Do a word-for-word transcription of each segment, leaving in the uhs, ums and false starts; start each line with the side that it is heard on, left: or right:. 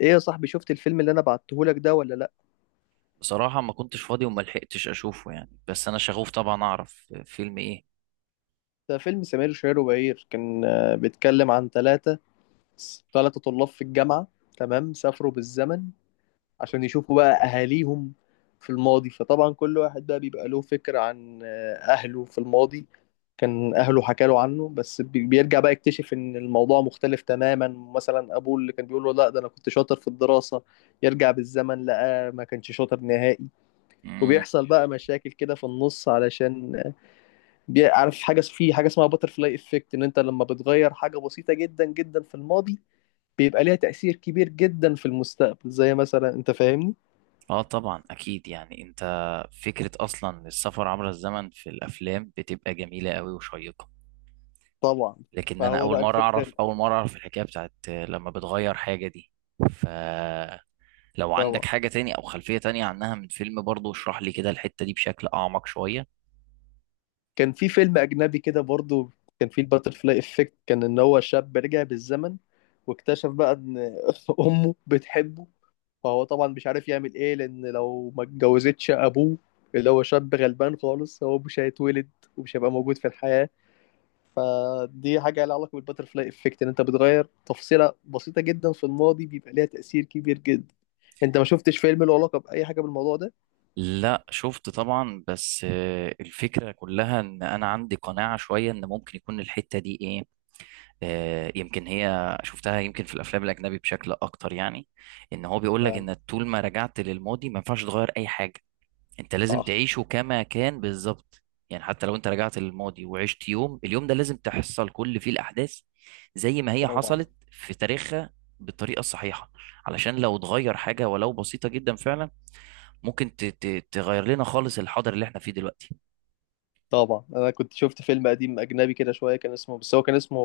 left: ايه يا صاحبي، شفت الفيلم اللي انا بعتهولك ده ولا لا؟
right: بصراحة ما كنتش فاضي وما لحقتش اشوفه، يعني. بس انا شغوف طبعا اعرف فيلم ايه.
left: ده فيلم سمير وشهير وبهير، كان آه، بيتكلم عن ثلاثة ثلاثة طلاب في الجامعة. تمام، سافروا بالزمن عشان يشوفوا بقى اهاليهم في الماضي. فطبعا كل واحد بقى بيبقى له فكرة عن آه، اهله في الماضي، كان اهله حكى له عنه، بس بي- بيرجع بقى يكتشف ان الموضوع مختلف تماما. مثلا ابوه اللي كان بيقول له لا ده انا كنت شاطر في الدراسة، يرجع بالزمن لقى ما كانش شاطر نهائي.
right: مم.
left: وبيحصل بقى مشاكل كده في النص، علشان بي- عارف حاجه في حاجه اسمها باتر فلاي افكت؟ ان انت لما بتغير حاجه بسيطه جدا جدا في الماضي، بيبقى ليها تاثير كبير جدا في المستقبل، زي مثلا، انت فاهمني؟
right: اه طبعا اكيد. يعني انت، فكرة اصلا السفر عبر الزمن في الافلام بتبقى جميلة قوي وشيقة.
left: طبعا.
right: لكن انا
left: فهو
right: اول
left: بقى
right: مرة
left: الفكره.
right: اعرف اول مرة اعرف الحكاية بتاعت لما بتغير حاجة دي. فلو عندك
left: طبعا،
right: حاجة تاني او خلفية تانية عنها من فيلم برضو اشرح لي كده الحتة دي بشكل اعمق شوية.
left: كان في فيلم اجنبي كده برضو، كان فيه الباتر فلاي افكت، كان ان هو شاب رجع بالزمن واكتشف بقى ان امه بتحبه. فهو طبعا مش عارف يعمل ايه، لان لو ما اتجوزتش ابوه، اللي هو شاب غلبان خالص، هو مش هيتولد ومش هيبقى موجود في الحياه. فدي حاجة لها علاقة بالباترفلاي افكت، ان انت بتغير تفصيلة بسيطة جدا في الماضي بيبقى ليها تأثير كبير جدا. انت ما شفتش فيلم له علاقة بأي حاجة بالموضوع ده؟
right: لا شفت طبعا، بس آه، الفكرة كلها ان انا عندي قناعة شوية ان ممكن يكون الحتة دي ايه. آه، يمكن هي شفتها، يمكن في الافلام الاجنبي بشكل اكتر. يعني ان هو بيقول لك
left: فعلا.
right: ان طول ما رجعت للماضي ما ينفعش تغير اي حاجه. انت لازم
left: صح.
right: تعيشه كما كان بالظبط. يعني حتى لو انت رجعت للماضي وعشت يوم، اليوم ده لازم تحصل كل فيه الاحداث زي ما هي
left: طبعا.
right: حصلت في تاريخها بالطريقه الصحيحه. علشان لو اتغير حاجه ولو بسيطه جدا فعلا، ممكن ت- ت- تغير لنا خالص الحاضر اللي احنا فيه دلوقتي.
left: طبعا، انا كنت شفت فيلم قديم اجنبي كده شوية، كان اسمه، بس هو كان اسمه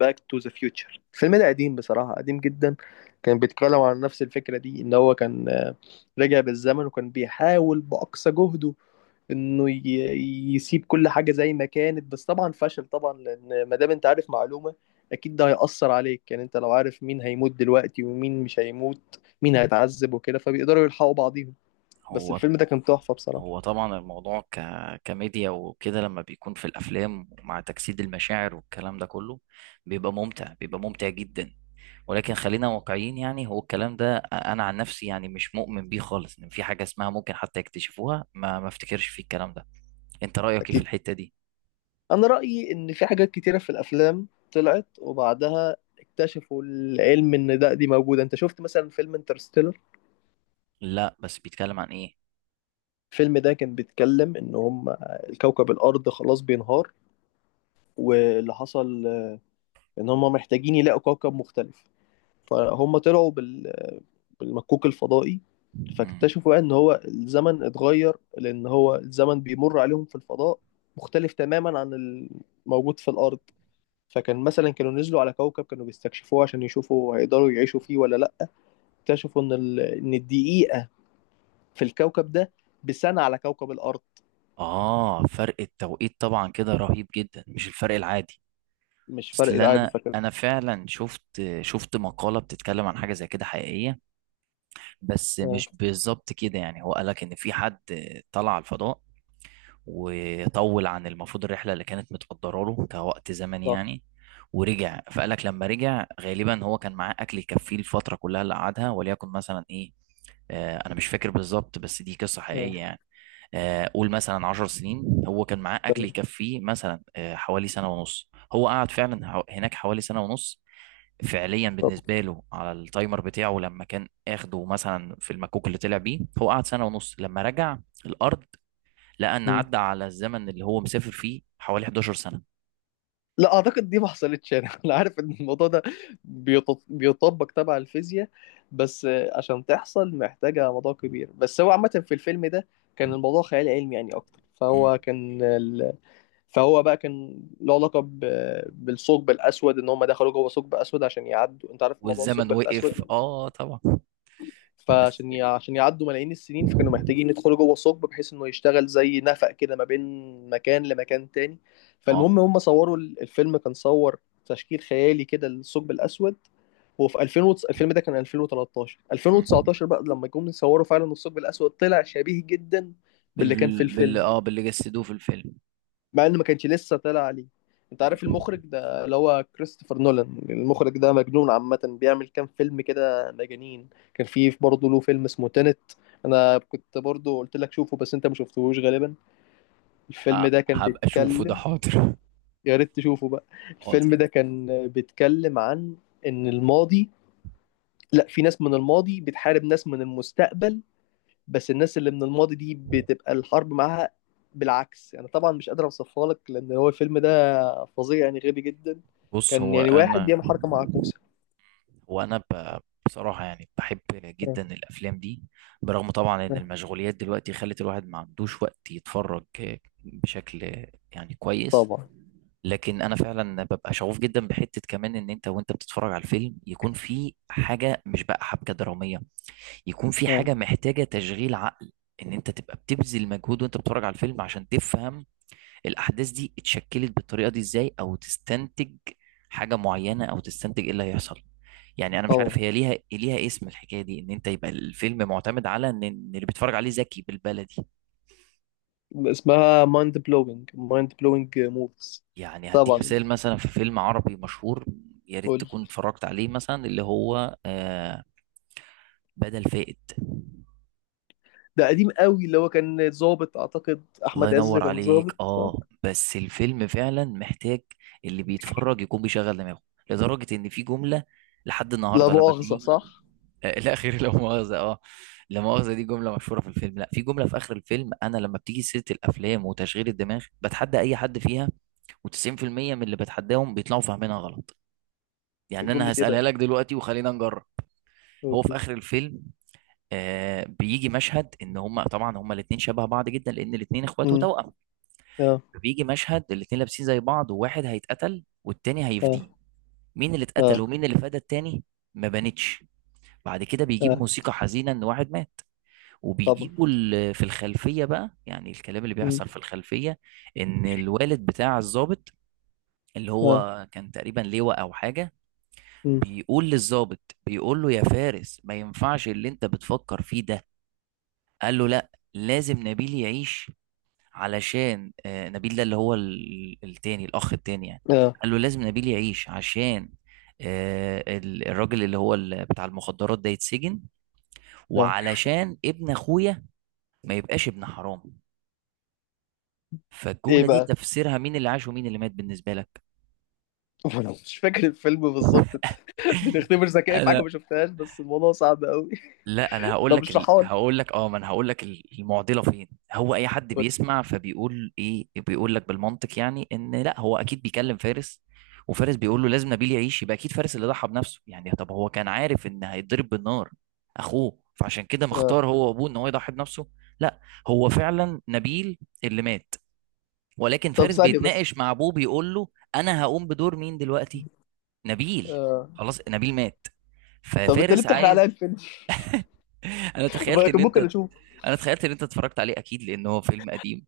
left: باك تو ذا فيوتشر. الفيلم ده قديم بصراحة، قديم جدا. كان بيتكلم عن نفس الفكرة دي، ان هو كان آه، رجع بالزمن وكان بيحاول بأقصى جهده انه ي- يسيب كل حاجه زي ما كانت. بس طبعا فشل طبعا، لان ما دام انت عارف معلومه، اكيد ده هيأثر عليك. يعني انت لو عارف مين هيموت دلوقتي ومين مش هيموت، مين هيتعذب وكده، فبيقدروا يلحقوا بعضيهم. بس
right: هو
left: الفيلم ده كان تحفه بصراحه.
right: هو طبعا الموضوع ك... كميديا وكده، لما بيكون في الافلام مع تجسيد المشاعر والكلام ده كله بيبقى ممتع، بيبقى ممتع جدا. ولكن خلينا واقعيين، يعني هو الكلام ده انا عن نفسي يعني مش مؤمن بيه خالص ان في حاجه اسمها ممكن حتى يكتشفوها. ما ما افتكرش في الكلام ده. انت رايك ايه في
left: اكيد.
right: الحته دي؟
left: انا رأيي ان في حاجات كتيره في الافلام طلعت وبعدها اكتشفوا العلم ان ده دي موجوده. انت شفت مثلا فيلم انترستيلر؟
right: لا، بس بيتكلم عن ايه؟
left: الفيلم ده كان بيتكلم ان هم الكوكب الارض خلاص بينهار، واللي حصل ان هم محتاجين يلاقوا كوكب مختلف. فهم طلعوا بال... بالمكوك الفضائي.
right: مم.
left: فاكتشفوا بقى ان هو الزمن اتغير، لان هو الزمن بيمر عليهم في الفضاء مختلف تماما عن الموجود في الارض. فكان مثلا كانوا نزلوا على كوكب، كانوا بيستكشفوه عشان يشوفوا هيقدروا يعيشوا فيه ولا لا. اكتشفوا ان ال... ان الدقيقة في الكوكب ده بسنة على كوكب الارض.
right: اه فرق التوقيت طبعا كده رهيب جدا، مش الفرق العادي.
left: مش
right: اصل
left: فرق عادي
right: انا
left: فكان.
right: انا فعلا شفت شفت مقاله بتتكلم عن حاجه زي كده حقيقيه، بس
left: اه.
right: مش بالظبط كده. يعني هو قالك ان في حد طلع على الفضاء وطول عن المفروض الرحله اللي كانت متقدره له كوقت زمني،
left: صح.
right: يعني، ورجع. فقالك لما رجع غالبا هو كان معاه اكل يكفيه الفتره كلها اللي قعدها، وليكن مثلا ايه، آه انا مش فاكر بالظبط، بس دي قصه حقيقيه
left: اه.
right: يعني. آه قول مثلا عشر سنين، هو كان معاه اكل
left: تمام.
right: يكفيه مثلا آه حوالي سنه ونص. هو قعد فعلا حو- هناك حوالي سنه ونص، فعليا
left: طب.
right: بالنسبه له على التايمر بتاعه لما كان اخده مثلا في المكوك اللي طلع بيه. هو قعد سنه ونص، لما رجع الارض لقى ان
left: مم.
right: عدى على الزمن اللي هو مسافر فيه حوالي احدعشر سنه.
left: لا اعتقد دي ما حصلتش يعني. انا عارف ان الموضوع ده بيط- بيطبق تبع الفيزياء. بس آه، عشان تحصل محتاجة موضوع كبير، بس هو عامة في الفيلم ده كان الموضوع خيال علمي يعني اكتر، فهو
right: مم.
left: كان ال... فهو بقى كان له علاقة ب... بالثقب الأسود، إن هم دخلوا جوه ثقب أسود عشان يعدوا. أنت عارف موضوع
right: والزمن
left: الثقب الأسود؟
right: وقف، اه طبعا. بس
left: فعشان ي- عشان يعدوا ملايين السنين، فكانوا محتاجين يدخلوا جوه ثقب بحيث انه يشتغل زي نفق كده ما بين مكان لمكان تاني.
right: اه،
left: فالمهم هم صوروا ال- الفيلم كان صور تشكيل خيالي كده للثقب الاسود. هو في ألفين وتس... الفيلم ده كان ألفين وتلتاشر.
right: مم.
left: ألفين وتسعتاشر بقى لما جم يصوروا فعلا الثقب الاسود طلع شبيه جدا باللي كان في
right: بال... بال
left: الفيلم،
right: اه باللي جسدوه في الفيلم.
left: مع انه ما كانش لسه طلع عليه. انت عارف
right: مم.
left: المخرج ده اللي هو كريستوفر نولان؟ المخرج ده مجنون عامة، بيعمل كام فيلم كده مجانين. كان فيه برضه له فيلم اسمه تينت، انا كنت برضه قلت لك شوفه بس انت ما شفتهوش غالبا. الفيلم
right: ه-
left: ده كان
right: هبقى اشوفه ده،
left: بيتكلم.
right: حاضر.
left: يا ريت تشوفه بقى.
right: حاضر.
left: الفيلم ده كان بيتكلم عن ان الماضي، لا، في ناس من الماضي بتحارب ناس من المستقبل، بس الناس اللي من الماضي دي بتبقى الحرب معاها بالعكس. انا طبعا مش قادر اوصفها لك لان هو الفيلم ده فظيع يعني غبي جدا.
right: بص،
left: كان
right: هو
left: يعني واحد
right: انا
left: بيعمل حركه معكوسه.
right: وانا ب... بصراحة يعني بحب
left: آه،
right: جدا الافلام دي، برغم طبعا ان
left: آه،
right: المشغوليات دلوقتي خلت الواحد ما عندوش وقت يتفرج بشكل يعني كويس.
left: طبعا.
right: لكن انا فعلا ببقى شغوف جدا بحتة كمان، ان انت وانت بتتفرج على الفيلم يكون في حاجة مش بقى حبكة درامية، يكون في
left: آه.
right: حاجة محتاجة تشغيل عقل. ان انت تبقى بتبذل مجهود وانت بتتفرج على الفيلم عشان تفهم الاحداث دي اتشكلت بالطريقه دي ازاي، او تستنتج حاجه معينه، او تستنتج ايه اللي هيحصل. يعني انا مش عارف
left: طبعا.
right: هي ليها ليها اسم، الحكايه دي ان انت يبقى الفيلم معتمد على ان إن اللي بيتفرج عليه ذكي، بالبلدي.
left: اسمها مايند بلوينج مايند بلوينج موفز.
right: يعني هديك
left: طبعا.
right: مثال، مثلا في فيلم عربي مشهور يا ريت
left: قول.
right: تكون اتفرجت عليه، مثلا اللي هو آه بدل فائد.
left: ده قديم قوي، اللي هو كان ظابط، اعتقد
right: الله
left: احمد عز
right: ينور
left: كان
right: عليك،
left: ظابط صح؟
right: اه. بس الفيلم فعلا محتاج اللي بيتفرج يكون بيشغل دماغه، لدرجة ان في جملة لحد
left: لا
right: النهاردة لما
left: مؤاخذه،
right: بيجي،
left: صح.
right: آه، لا خير لا مؤاخذة، اه. لا مؤاخذة دي جملة مشهورة في الفيلم. لا، في جملة في آخر الفيلم أنا لما بتيجي سيرة الأفلام وتشغيل الدماغ بتحدى أي حد فيها، و90% من اللي بتحداهم بيطلعوا فاهمينها غلط. يعني أنا
left: جمله ايه
right: هسألها
left: بقى؟
right: لك دلوقتي وخلينا نجرب. هو في
left: اوكي.
right: آخر الفيلم آه بيجي مشهد، إن هما طبعا هما الاتنين شبه بعض جدا لأن الاتنين إخوات
left: امم.
right: وتوأم.
left: اه.
right: فبيجي مشهد الاتنين لابسين زي بعض، وواحد هيتقتل والتاني هيفديه.
left: اه.
right: مين اللي اتقتل
left: اه.
right: ومين اللي فدى التاني؟ ما بانتش. بعد كده بيجيب
left: اه.
right: موسيقى حزينة ان واحد مات،
left: طبعا.
right: وبيجيبوا ال- في الخلفية بقى، يعني الكلام اللي
left: امم.
right: بيحصل في الخلفية ان الوالد بتاع الضابط، اللي
left: اه.
right: هو كان تقريبا لواء او حاجة،
left: امم.
right: بيقول للضابط، بيقول له يا فارس ما ينفعش اللي انت بتفكر فيه ده. قال له لا، لازم نبيل يعيش علشان، آه، نبيل ده اللي هو ال- التاني، الأخ التاني يعني.
left: اه.
right: قال له لازم نبيل يعيش عشان آه، ال- الراجل اللي هو ال- بتاع المخدرات ده يتسجن،
left: اه.
right: وعلشان ابن أخويا ما يبقاش ابن حرام.
left: ايه
right: فالجملة دي
left: بقى؟
right: تفسيرها مين اللي عاش ومين اللي مات بالنسبة لك؟
left: ولو مش فاكر الفيلم بالظبط. بنختبر ذكائي في حاجه ما شفتهاش، بس الموضوع صعب قوي.
right: لا، انا هقول
left: طب
right: لك ال...
left: اشرحها لي.
right: هقول لك اه ما انا هقول لك ال- المعضله فين. هو اي حد بيسمع فبيقول ايه، بيقول لك بالمنطق يعني ان لا هو اكيد بيكلم فارس، وفارس بيقول له لازم نبيل يعيش، يبقى اكيد فارس اللي ضحى بنفسه. يعني طب هو كان عارف ان هيتضرب بالنار اخوه، فعشان كده
left: آه.
right: مختار هو وابوه ان هو يضحي بنفسه. لا، هو فعلا نبيل اللي مات، ولكن
left: طب
right: فارس
left: ثانيه بس.
right: بيتناقش مع ابوه بيقول له انا هقوم بدور مين دلوقتي؟ نبيل.
left: آه.
right: خلاص نبيل مات،
left: طب انت ليه
right: ففارس
left: بتحرق عليا
right: عايز.
left: الفيلم؟
right: انا تخيلت
left: ما
right: ان
left: كان ممكن
right: انت
left: اشوفه.
right: انا تخيلت ان انت اتفرجت عليه اكيد، لان هو فيلم قديم.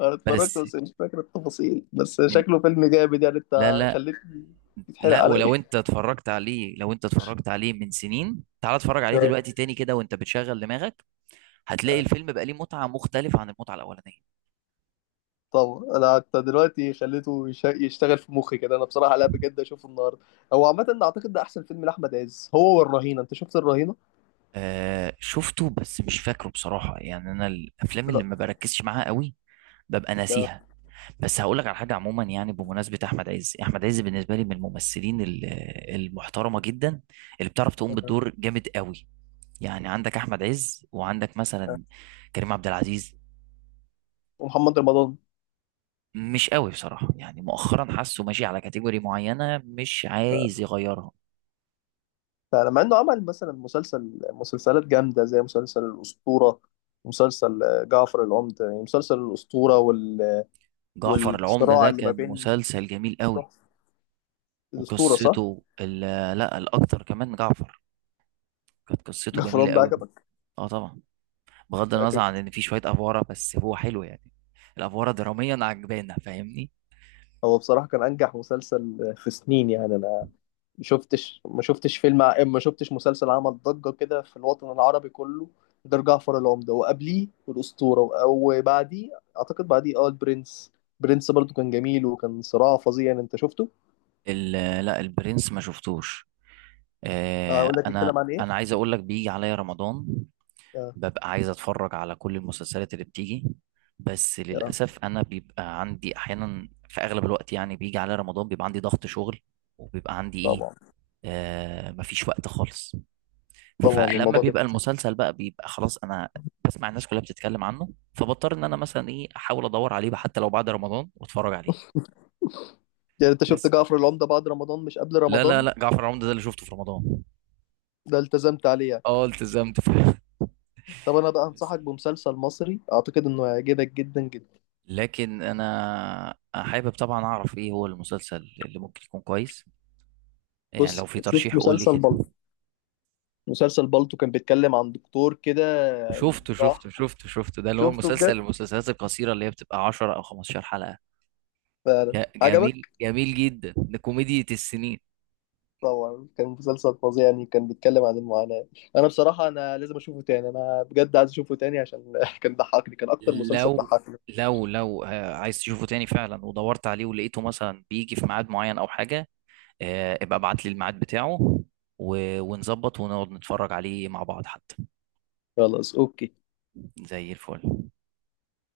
left: انا اتفرجت
right: بس
left: بس مش فاكر التفاصيل، بس
right: من
left: شكله فيلم جامد، يعني
right: لا
left: انت
right: لا
left: خليتني يتحرق
right: لا،
left: عليا.
right: ولو انت اتفرجت عليه، لو انت اتفرجت عليه من سنين، تعال اتفرج عليه
left: آه.
right: دلوقتي تاني كده وانت بتشغل دماغك، هتلاقي
left: آه.
right: الفيلم بقى ليه متعة مختلفة عن المتعة الاولانية.
left: طبعا انا حتى دلوقتي خليته يش- يشتغل في مخي كده، انا بصراحه، لا، بجد اشوفه النهارده. هو عامه اعتقد ده احسن فيلم لاحمد عز، هو والرهينه. انت شفت الرهينه؟
right: آه شفته، بس مش فاكره بصراحة. يعني انا الافلام اللي
left: لا.
right: ما بركزش معاها قوي ببقى ناسيها. بس هقول لك على حاجة عموما، يعني بمناسبة احمد عز، احمد عز بالنسبة لي من الممثلين ال- المحترمة جدا، اللي بتعرف تقوم
left: آه.
right: بالدور جامد قوي. يعني عندك احمد عز وعندك مثلا كريم عبد العزيز.
left: ومحمد رمضان.
right: مش قوي بصراحه، يعني مؤخرا حاسه ماشي على كاتيجوري معينه مش عايز يغيرها.
left: فلما انه عمل مثلا مسلسل، مسلسلات جامده زي مسلسل الاسطوره، مسلسل آه، جعفر العمدة، يعني مسلسل الاسطوره وال...
right: جعفر العمده
left: والصراع
right: ده
left: اللي ما
right: كان
left: بين.
right: مسلسل جميل قوي.
left: الاسطوره صح؟
right: وقصته ال- لا الاكتر كمان جعفر كانت قصته
left: جعفر
right: جميله
left: العمدة
right: قوي.
left: عجبك؟
right: اه طبعا، بغض النظر عن
left: عجبك.
right: ان في شويه افواره بس هو حلو يعني، الافواره دراميا عجبانه، فاهمني.
left: هو بصراحه كان انجح مسلسل في سنين، يعني انا ما شفتش ما شفتش فيلم ع- ما شفتش مسلسل عمل ضجه كده في الوطن العربي كله غير جعفر العمدة، وقبليه الاسطوره وبعديه، اعتقد بعديه اه البرنس. برنس برضو كان جميل وكان صراع فظيع، يعني انت شفته؟
right: ال- لا البرنس ما شفتوش. آه،
left: اقول لك
right: انا
left: بيتكلم عن ايه.
right: انا عايز اقول لك، بيجي عليا رمضان
left: آه.
right: ببقى عايز اتفرج على كل المسلسلات اللي بتيجي، بس
left: آه.
right: للاسف انا بيبقى عندي احيانا في اغلب الوقت، يعني بيجي على رمضان بيبقى عندي ضغط شغل وبيبقى عندي ايه،
left: طبعا.
right: آه مفيش وقت خالص.
left: طبعا
right: فلما
left: الموضوع ده.
right: بيبقى المسلسل بقى، بيبقى خلاص انا بسمع الناس كلها بتتكلم عنه، فبضطر ان انا مثلا ايه احاول ادور عليه بقى حتى لو بعد رمضان واتفرج عليه.
left: يعني انت شفت
right: بس
left: جعفر العمدة بعد رمضان مش قبل
right: لا لا
left: رمضان؟
right: لا، جعفر العمدة ده اللي شفته في رمضان.
left: ده التزمت عليه يعني.
right: اه التزمت فعلا.
left: طب انا بقى انصحك بمسلسل مصري اعتقد انه هيعجبك جدا جدا.
right: لكن انا حابب طبعا اعرف ايه هو المسلسل اللي ممكن يكون كويس، يعني لو
left: بص
right: في
left: شوف
right: ترشيح قول لي
left: مسلسل
right: كده.
left: بالطو، مسلسل بالطو كان بيتكلم عن دكتور كده.
right: شفته شفته
left: راح.
right: شفته شفته ده اللي هو
left: شفته
right: مسلسل،
left: بجد؟
right: المسلسلات القصيرة اللي هي بتبقى عشرة او خمستاشر حلقة.
left: فعلا
right: ج- جميل
left: عجبك؟
right: جميل جدا، ده كوميديا السنين.
left: طبعا كان مسلسل فظيع يعني، كان بيتكلم عن المعاناة. انا بصراحة انا لازم اشوفه تاني، انا بجد عايز اشوفه تاني عشان كان ضحكني، كان اكتر مسلسل
right: لو
left: ضحكني.
right: لو لو آه، عايز تشوفه تاني فعلا، ودورت عليه ولقيته مثلا بيجي في ميعاد معين او حاجة، آه، ابقى ابعت لي الميعاد بتاعه، و- ونظبط ونقعد نتفرج عليه مع بعض حتى.
left: خلاص اوكي.
right: زي الفل.